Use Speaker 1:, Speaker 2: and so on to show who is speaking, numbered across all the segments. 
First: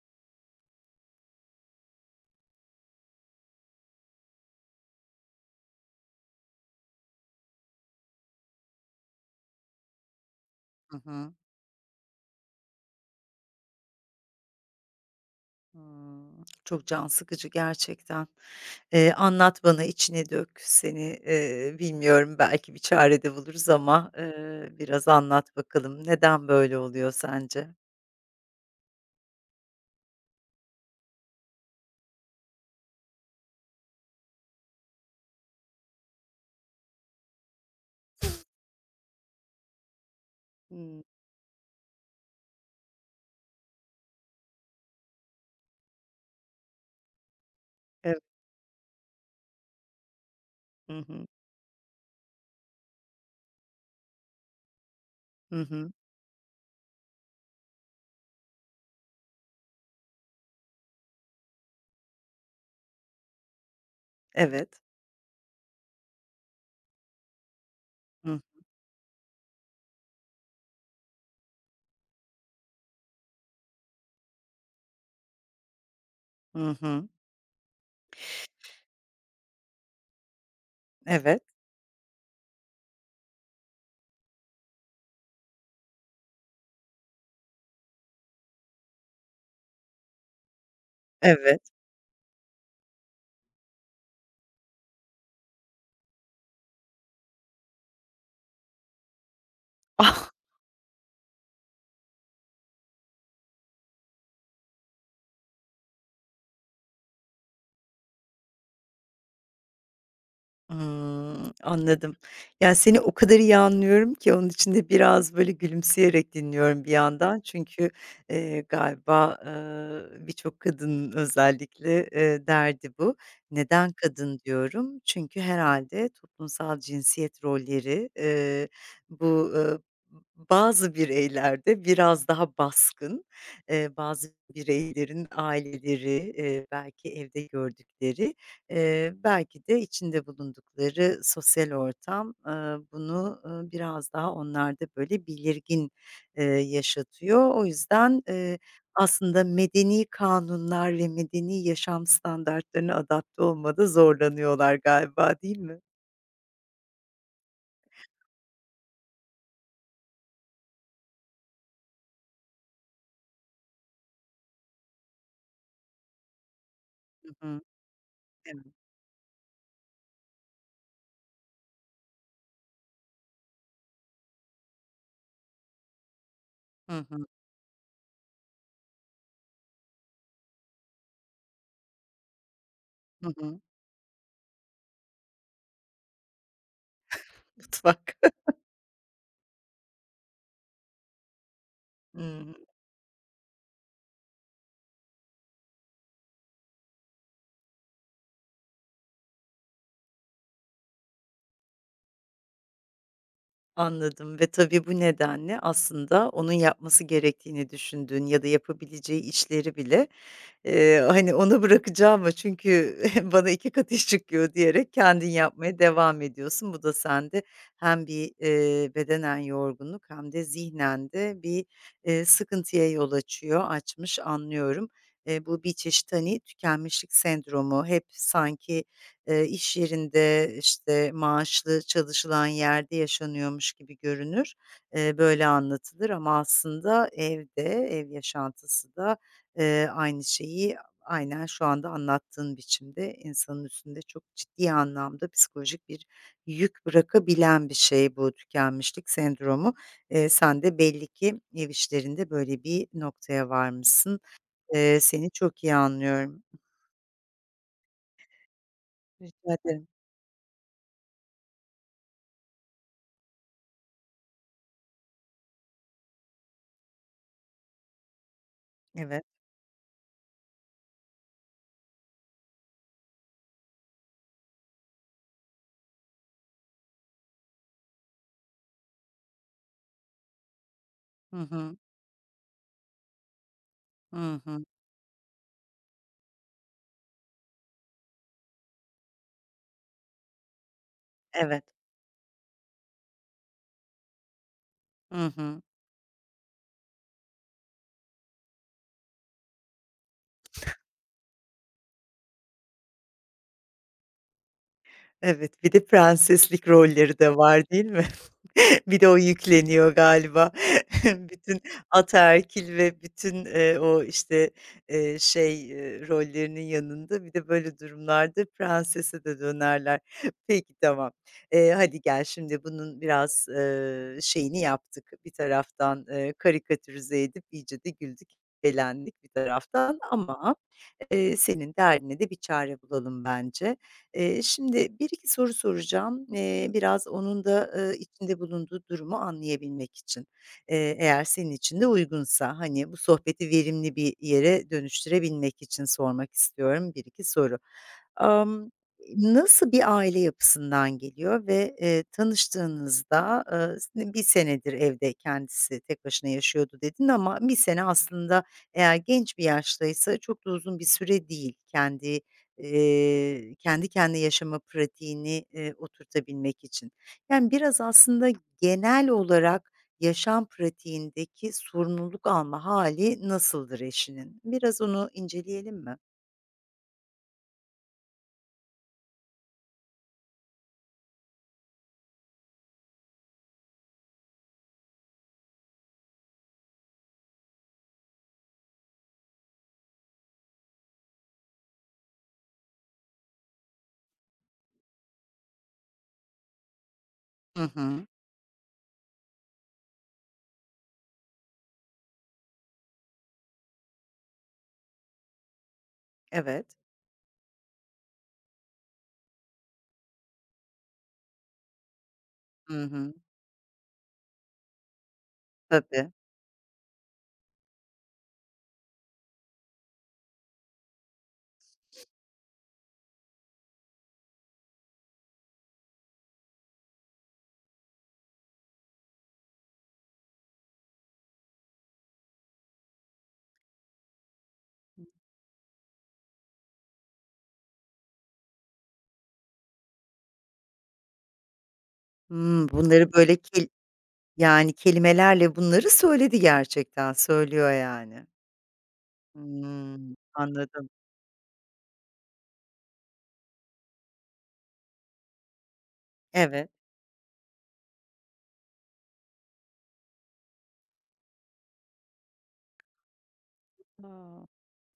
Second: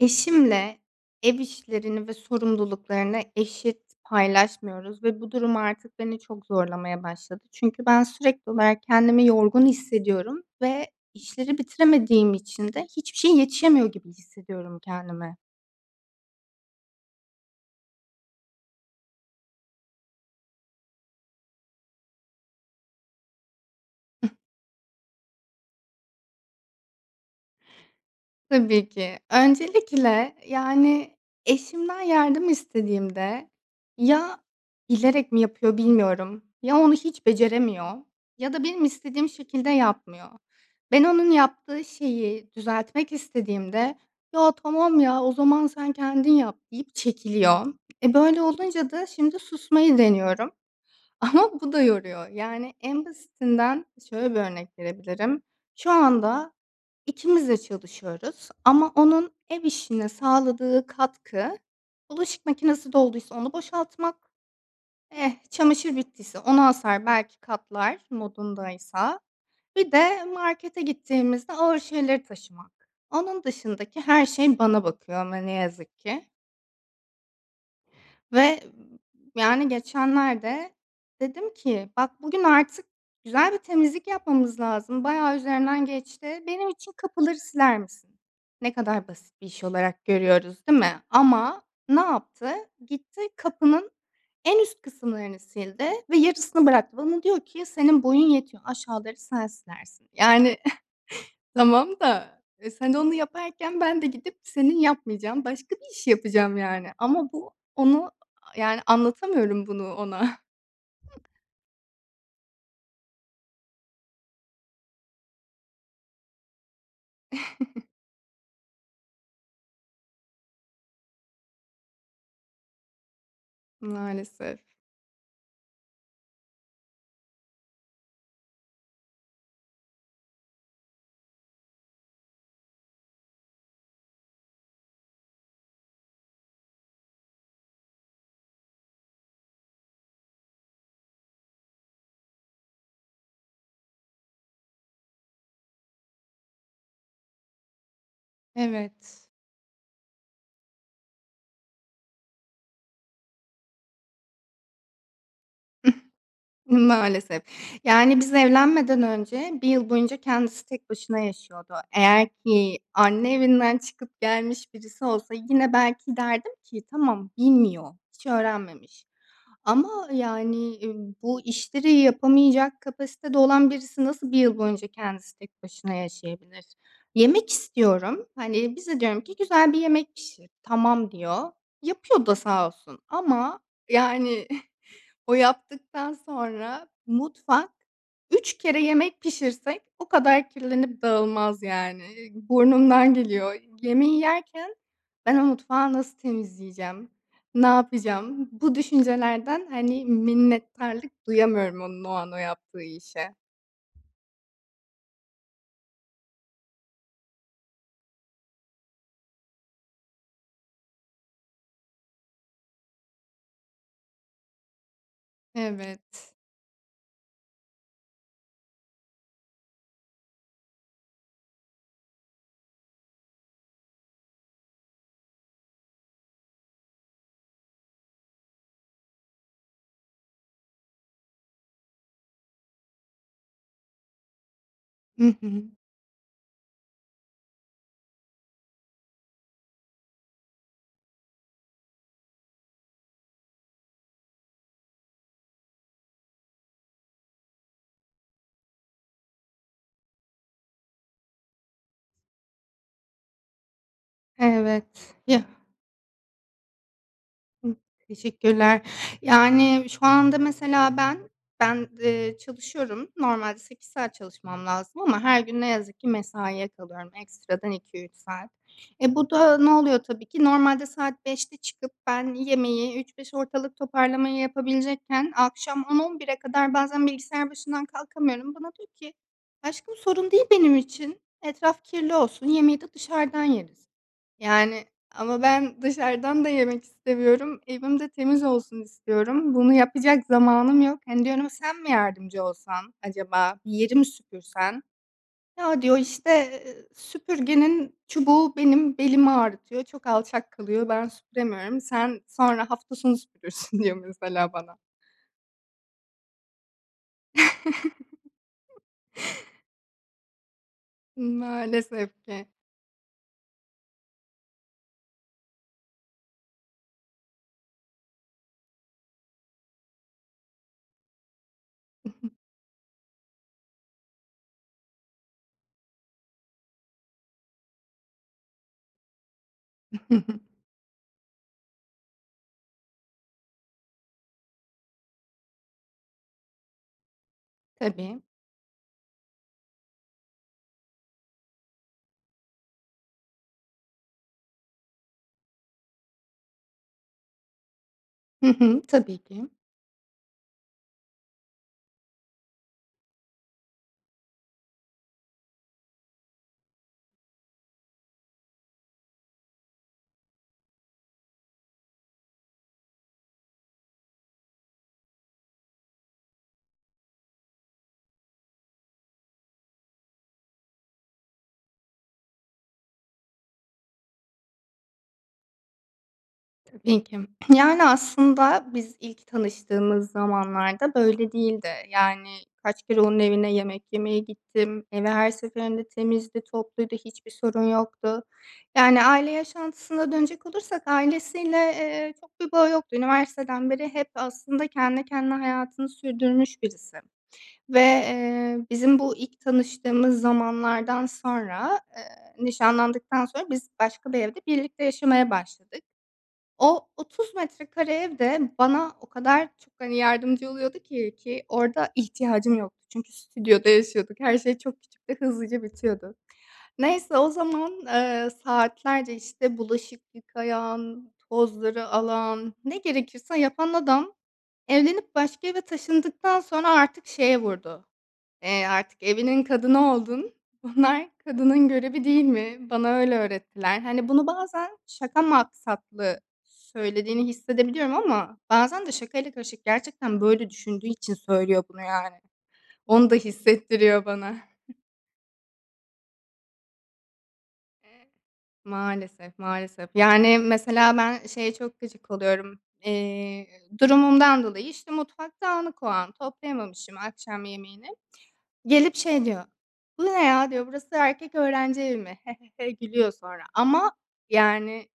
Speaker 1: Eşimle ev işlerini ve sorumluluklarını eşit paylaşmıyoruz ve bu durum artık beni çok zorlamaya başladı. Çünkü ben sürekli olarak kendimi yorgun hissediyorum ve
Speaker 2: Hı hı.
Speaker 1: işleri bitiremediğim için de hiçbir şey yetişemiyor gibi hissediyorum kendimi.
Speaker 2: Hımm. Çok can sıkıcı gerçekten. Anlat bana, içine dök. Seni, bilmiyorum belki bir çare de buluruz ama, biraz anlat bakalım. Neden böyle oluyor sence?
Speaker 1: Tabii ki. Öncelikle, yani, eşimden yardım istediğimde ya bilerek mi yapıyor bilmiyorum, ya onu hiç beceremiyor ya da benim istediğim şekilde yapmıyor.
Speaker 2: Hımm.
Speaker 1: Ben onun yaptığı şeyi düzeltmek istediğimde, "Ya, tamam ya, o zaman sen kendin yap." deyip çekiliyor.
Speaker 2: Ev
Speaker 1: Böyle olunca da şimdi susmayı deniyorum
Speaker 2: Hı hı.
Speaker 1: ama bu da yoruyor. Yani, en basitinden şöyle bir örnek verebilirim.
Speaker 2: Hı
Speaker 1: Şu
Speaker 2: hı.
Speaker 1: anda İkimiz de çalışıyoruz ama onun ev işine sağladığı katkı, bulaşık makinesi dolduysa onu boşaltmak,
Speaker 2: Evet.
Speaker 1: çamaşır bittiyse onu asar, belki katlar
Speaker 2: Hı.
Speaker 1: modundaysa. Bir de markete gittiğimizde ağır şeyleri taşımak. Onun dışındaki her şey bana bakıyor ama ne yazık ki.
Speaker 2: Hı hı.
Speaker 1: Ve, yani, geçenlerde
Speaker 2: Evet.
Speaker 1: dedim ki, "Bak, bugün artık güzel bir temizlik yapmamız lazım. Bayağı üzerinden geçti. Benim için kapıları siler misin?" Ne kadar basit bir iş olarak görüyoruz, değil mi? Ama
Speaker 2: Evet.
Speaker 1: ne yaptı? Gitti, kapının en üst kısımlarını sildi ve yarısını bıraktı. Bana diyor ki, "Senin boyun yetiyor. Aşağıları sen silersin." Yani, tamam da, sen onu yaparken ben de gidip senin yapmayacağın başka bir iş yapacağım yani ama bu onu yani anlatamıyorum bunu ona.
Speaker 2: Hımm, anladım. Ya, seni o kadar iyi anlıyorum ki onun için de biraz, böyle, gülümseyerek dinliyorum bir yandan. Çünkü galiba, birçok kadının özellikle, derdi bu. Neden kadın
Speaker 1: Maalesef.
Speaker 2: diyorum? Çünkü herhâlde toplumsal cinsiyet rolleri, bu, bazı bireylerde biraz daha baskın. Bazı bireylerin aileleri, belki evde gördükleri belki de içinde bulundukları sosyal ortam, bunu, biraz daha onlarda, böyle, belirgin, yaşatıyor. O yüzden,
Speaker 1: Evet.
Speaker 2: aslında medeni kanunlar ve medeni yaşam standartlarına adapte olmada zorlanıyorlar galiba, değil mi?
Speaker 1: Maalesef. Yani biz evlenmeden önce bir yıl boyunca kendisi tek başına yaşıyordu. Eğer ki anne evinden çıkıp gelmiş birisi olsa yine belki derdim ki
Speaker 2: Hı
Speaker 1: tamam
Speaker 2: hı.
Speaker 1: bilmiyor, hiç
Speaker 2: Evet.
Speaker 1: öğrenmemiş. Ama, yani, bu işleri yapamayacak kapasitede olan birisi nasıl bir yıl boyunca kendisi tek başına yaşayabilir?
Speaker 2: Hı hı.
Speaker 1: Yemek istiyorum. Hani, bize diyorum ki, "Güzel bir yemek pişir." "Tamam." diyor. Yapıyor da sağ olsun
Speaker 2: Hı
Speaker 1: ama,
Speaker 2: hı.
Speaker 1: yani o yaptıktan sonra mutfak
Speaker 2: Mutfak.
Speaker 1: 3 kere yemek pişirsek o kadar kirlenip dağılmaz yani.
Speaker 2: Hı hı.
Speaker 1: Burnumdan geliyor. Yemeği yerken ben o mutfağı nasıl temizleyeceğim, ne yapacağım? Bu düşüncelerden, hani, minnettarlık duyamıyorum onun o an o yaptığı işe.
Speaker 2: Anladım ve tabii bu nedenle aslında onun yapması gerektiğini düşündüğün ya da yapabileceği işleri bile, hani, "Ona bırakacağım mı çünkü bana 2 kat iş çıkıyor." diyerek kendin yapmaya devam
Speaker 1: Evet.
Speaker 2: ediyorsun. Bu da sende hem bir, bedenen yorgunluk hem de zihnen de bir, sıkıntıya yol açıyor, açmış, anlıyorum. Bu bir çeşit, hani, tükenmişlik sendromu, hep sanki, iş yerinde, işte, maaşlı çalışılan yerde yaşanıyormuş gibi görünür.
Speaker 1: Hı
Speaker 2: Böyle
Speaker 1: hı.
Speaker 2: anlatılır ama aslında evde, ev yaşantısı da, aynı şeyi aynen şu anda anlattığın biçimde insanın üstünde çok ciddi anlamda psikolojik bir yük bırakabilen bir şey bu tükenmişlik sendromu. Sen de belli ki ev işlerinde böyle bir noktaya varmışsın.
Speaker 1: Evet.
Speaker 2: Seni
Speaker 1: Ya,
Speaker 2: çok iyi anlıyorum.
Speaker 1: Hıh, teşekkürler.
Speaker 2: Rica
Speaker 1: Yani,
Speaker 2: ederim.
Speaker 1: şu anda mesela ben, çalışıyorum. Normalde 8 saat çalışmam lazım ama her gün ne yazık ki mesaiye kalıyorum. Ekstradan iki üç saat.
Speaker 2: Evet.
Speaker 1: Bu da ne oluyor tabii ki? Normalde saat 5'te çıkıp ben yemeği, üç beş ortalık toparlamayı yapabilecekken akşam on on bire kadar bazen bilgisayar başından kalkamıyorum. Bana diyor ki, "Aşkım sorun değil benim için.
Speaker 2: Hı hı.
Speaker 1: Etraf kirli olsun, yemeği de dışarıdan yeriz."
Speaker 2: Hı hı.
Speaker 1: Yani, ama ben dışarıdan da yemek istemiyorum, evim de temiz olsun istiyorum. Bunu yapacak zamanım yok. Hani, diyorum,
Speaker 2: Evet.
Speaker 1: "Sen mi yardımcı olsan acaba? Bir yeri mi süpürsen?"
Speaker 2: Hı hı.
Speaker 1: "Ya," diyor, "işte, süpürgenin çubuğu benim belimi ağrıtıyor, çok alçak kalıyor, ben süpüremiyorum. Sen sonra hafta sonu süpürürsün." diyor mesela bana.
Speaker 2: Evet, bir de prenseslik rolleri de var, değil mi? Bir de o yükleniyor galiba. Bütün
Speaker 1: Maalesef ki.
Speaker 2: ataerkil ve bütün, o, işte, rollerinin yanında bir de böyle durumlarda prensese de dönerler. Peki, tamam. Hadi gel şimdi bunun biraz, şeyini yaptık. Bir taraftan, karikatürize edip iyice de güldük, eğlendik bir taraftan ama, senin derdine de bir çare bulalım bence. Şimdi bir iki soru soracağım. Biraz onun da,
Speaker 1: Tabii.
Speaker 2: içinde bulunduğu durumu anlayabilmek için. Eğer senin için de uygunsa, hani, bu sohbeti verimli bir yere dönüştürebilmek için sormak istiyorum bir iki soru. Amm,
Speaker 1: Tabii ki.
Speaker 2: Nasıl bir aile yapısından geliyor ve, tanıştığınızda, s senedir evde kendisi tek başına yaşıyordu." dedin ama bir sene aslında eğer genç bir yaştaysa çok da uzun bir süre değil. Kendi kendine yaşama pratiğini, oturtabilmek için. Yani, biraz aslında genel olarak yaşam pratiğindeki sorumluluk alma hali nasıldır eşinin? Biraz onu inceleyelim mi?
Speaker 1: Tabii ki. Yani, aslında biz ilk tanıştığımız zamanlarda böyle değildi. Yani, kaç kere onun evine yemek yemeye gittim. Evi her seferinde temizdi, topluydu, hiçbir sorun yoktu. Yani, aile yaşantısına dönecek olursak ailesiyle, çok bir bağı yoktu. Üniversiteden beri hep aslında kendi kendine hayatını sürdürmüş birisi
Speaker 2: Hı
Speaker 1: ve,
Speaker 2: hı.
Speaker 1: bizim bu ilk tanıştığımız zamanlardan sonra, nişanlandıktan sonra biz başka bir evde birlikte yaşamaya başladık.
Speaker 2: Evet.
Speaker 1: O 30 metrekare ev de bana o kadar çok, hani, yardımcı oluyordu ki, ki orada ihtiyacım
Speaker 2: Hı
Speaker 1: yoktu. Çünkü
Speaker 2: hı.
Speaker 1: stüdyoda yaşıyorduk. Her şey çok küçük ve hızlıca
Speaker 2: Tabii.
Speaker 1: bitiyordu. Neyse o zaman, saatlerce, işte, bulaşık yıkayan, tozları alan, ne gerekirse yapan adam evlenip başka eve taşındıktan sonra artık şeye vurdu. Artık evinin kadını oldun. Bunlar kadının görevi değil mi? Bana öyle öğrettiler. Hani, bunu bazen şaka maksatlı söylediğini hissedebiliyorum ama bazen de şakayla karışık gerçekten böyle düşündüğü için söylüyor bunu, yani.
Speaker 2: Hımm,
Speaker 1: Onu
Speaker 2: bunları
Speaker 1: da
Speaker 2: böyle kel
Speaker 1: hissettiriyor bana.
Speaker 2: Yani, kelimelerle bunları söyledi gerçekten, söylüyor yani.
Speaker 1: Maalesef, maalesef.
Speaker 2: Hımm,
Speaker 1: Yani,
Speaker 2: anladım.
Speaker 1: mesela ben şeye çok gıcık oluyorum. Durumumdan dolayı, işte, mutfak dağınık o an,
Speaker 2: Evet.
Speaker 1: toplayamamışım akşam yemeğini. Gelip şey diyor, "Bu ne ya?" diyor, "Burası erkek öğrenci evi mi?" Gülüyor sonra ama
Speaker 2: A!
Speaker 1: yani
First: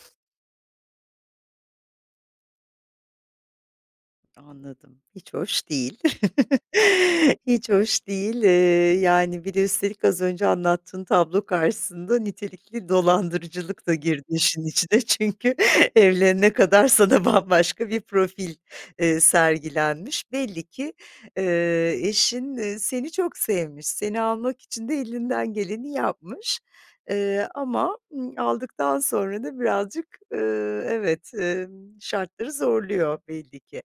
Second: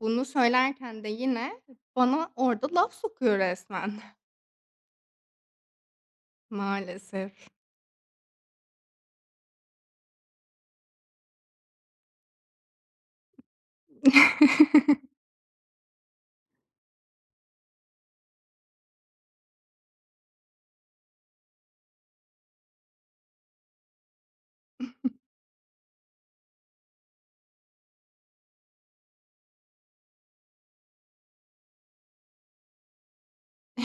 Speaker 1: bunu söylerken de yine bana orada laf sokuyor resmen.
Speaker 2: Anladım. Hiç hoş değil.
Speaker 1: Maalesef.
Speaker 2: Hiç hoş değil. Yani bir de üstelik az önce anlattığın tablo karşısında nitelikli dolandırıcılık da girdi işin içine. Çünkü evlenene kadar sana bambaşka bir profil, sergilenmiş. Belli ki, eşin, seni çok sevmiş. Seni almak için de elinden geleni yapmış. Ama aldıktan sonra da birazcık, evet, şartları zorluyor belli ki.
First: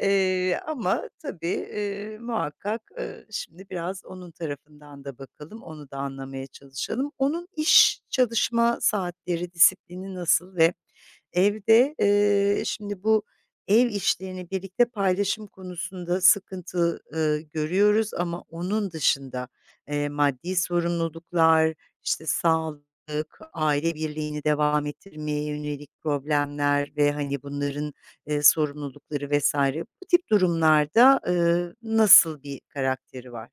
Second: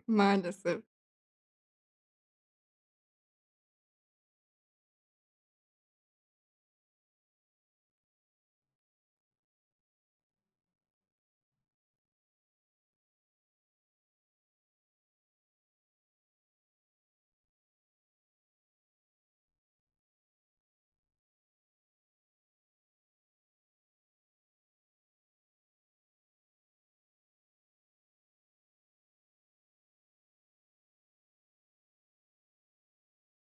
Speaker 1: Maalesef.
Speaker 2: Ama tabii, muhakkak, şimdi biraz onun tarafından da bakalım, onu da anlamaya çalışalım. Onun iş, çalışma saatleri, disiplini nasıl ve evde, şimdi bu ev işlerini birlikte paylaşım konusunda sıkıntı, görüyoruz ama onun dışında, maddi sorumluluklar, işte, sağlık, aile birliğini devam ettirmeye yönelik problemler ve, hani, bunların sorumlulukları vesaire. Bu tip durumlarda, nasıl bir karakteri var?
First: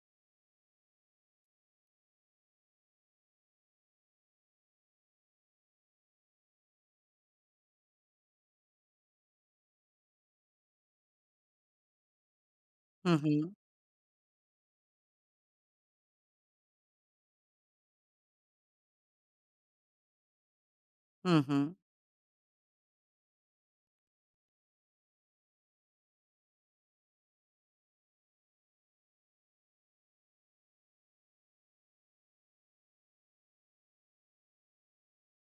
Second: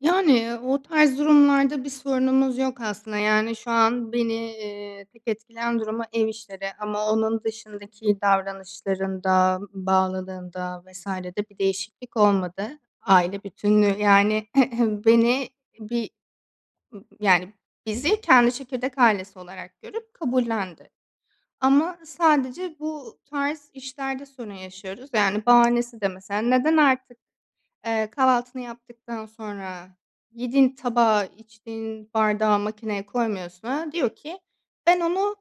Speaker 1: Yani, o tarz durumlarda bir sorunumuz yok aslında. Yani, şu an beni, tek etkileyen durumu ev işleri ama onun dışındaki davranışlarında, bağlılığında vesairede bir değişiklik olmadı.
Speaker 2: Hı
Speaker 1: Aile
Speaker 2: hı.
Speaker 1: bütünlüğü, yani, beni bir, yani, bizi kendi çekirdek ailesi olarak görüp kabullendi.
Speaker 2: Hı hı.
Speaker 1: Ama sadece bu tarz işlerde sorun yaşıyoruz. Yani, bahanesi de mesela, "Neden artık kahvaltını yaptıktan sonra yediğin tabağı, içtiğin bardağı makineye koymuyorsun?" Ha, diyor ki, "Ben onu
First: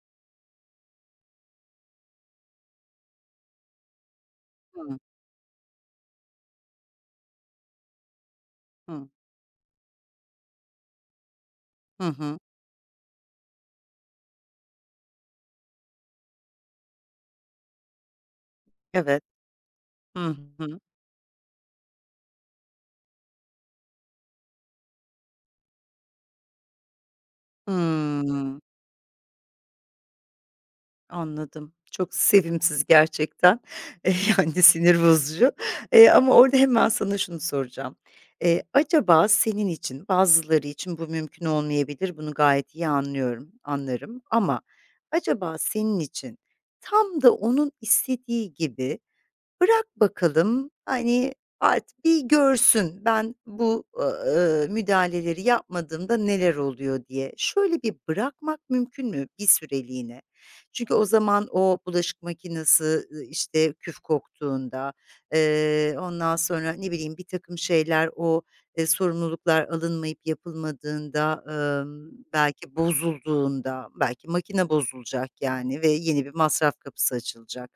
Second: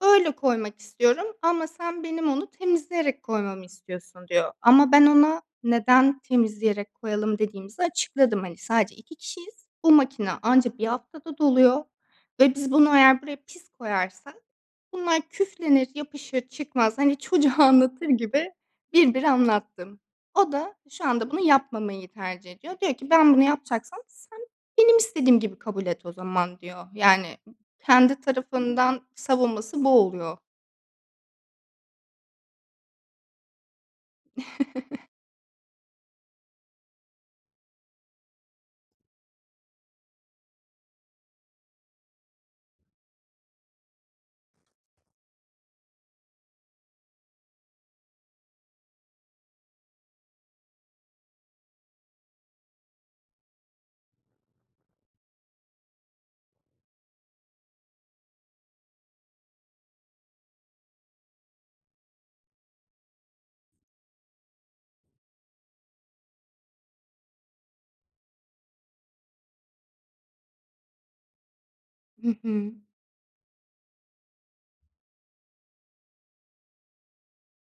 Speaker 1: öyle koymak istiyorum ama sen benim onu temizleyerek koymamı istiyorsun," diyor. Ama
Speaker 2: Hı
Speaker 1: ben ona neden temizleyerek koyalım dediğimizi açıkladım. Hani sadece
Speaker 2: hı.
Speaker 1: 2 kişiyiz. Bu makine anca bir haftada doluyor
Speaker 2: Hı hı.
Speaker 1: ve biz bunu eğer buraya pis koyarsak bunlar küflenir, yapışır, çıkmaz. Hani çocuğa anlatır gibi bir bir
Speaker 2: Evet.
Speaker 1: anlattım.
Speaker 2: Hı
Speaker 1: O da
Speaker 2: hı.
Speaker 1: şu anda bunu yapmamayı tercih ediyor. Diyor ki, "Ben bunu yapacaksam sen benim istediğim gibi kabul et o zaman," diyor. Yani kendi
Speaker 2: Hımm.
Speaker 1: tarafından savunması bu oluyor.
Speaker 2: Anladım. Çok sevimsiz gerçekten. Yani, sinir bozucu. Ama orada hemen sana şunu soracağım. Acaba senin için, bazıları için bu mümkün olmayabilir, bunu gayet iyi anlıyorum, anlarım ama acaba senin için tam da onun istediği gibi Bırak bakalım, hani, artık bir görsün ben bu, müdahaleleri yapmadığımda neler oluyor diye. Şöyle bir bırakmak mümkün mü bir süreliğine? Çünkü o zaman o bulaşık makinesi, işte, küf koktuğunda, ondan sonra, ne bileyim, bir takım şeyler o, sorumluluklar alınmayıp yapılmadığında,
Speaker 1: Hı hı.
Speaker 2: belki bozulduğunda, belki makine bozulacak, yani, ve yeni bir masraf kapısı açılacak.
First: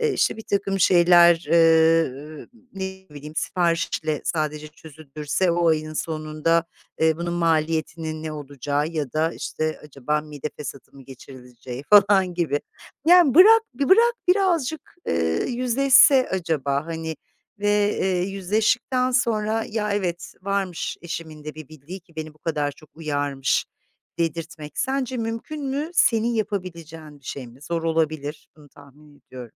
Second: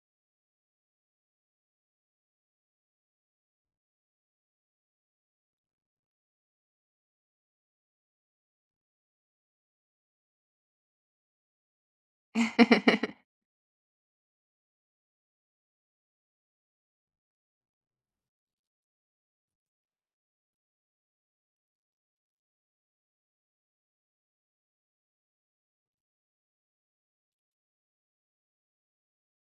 Speaker 2: İşte, bir takım şeyler, ne bileyim, siparişle sadece çözülürse o ayın sonunda, bunun maliyetinin ne olacağı ya da, işte, acaba mide fesatı mı geçirileceği falan gibi. Yani, bırak birazcık, yüzleşse acaba, hani, ve, yüzleştikten sonra "Ya, evet, varmış eşimin de bir bildiği ki beni bu kadar çok uyarmış." dedirtmek sence mümkün mü? Senin yapabileceğin bir şey mi? Zor olabilir, bunu tahmin ediyorum.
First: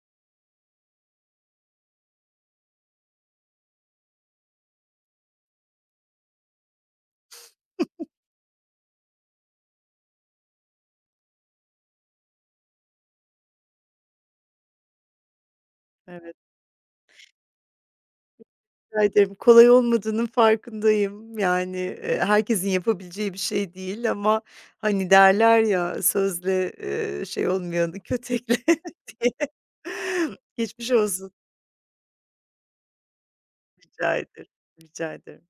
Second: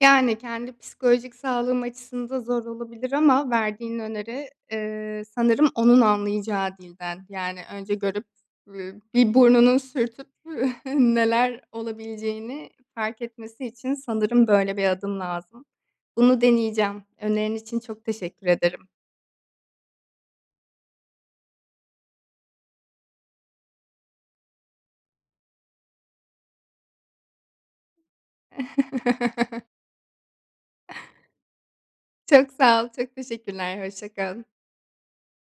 Speaker 1: Yani, kendi psikolojik sağlığım açısında zor olabilir ama verdiğin öneri, sanırım onun anlayacağı dilden, yani, önce görüp, bir burnunun sürtüp neler olabileceğini fark etmesi için sanırım böyle bir adım lazım.
Speaker 2: Evet,
Speaker 1: Bunu deneyeceğim. Önerin için çok teşekkür ederim.
Speaker 2: rica ederim. Kolay olmadığının farkındayım. Yani, herkesin yapabileceği bir şey değil ama, hani, derler ya, "Sözle, şey olmayanı kötekle." diye. Geçmiş olsun.
Speaker 1: Çok sağ ol, çok teşekkürler. Hoşça
Speaker 2: Rica
Speaker 1: kal.
Speaker 2: ederim, rica ederim.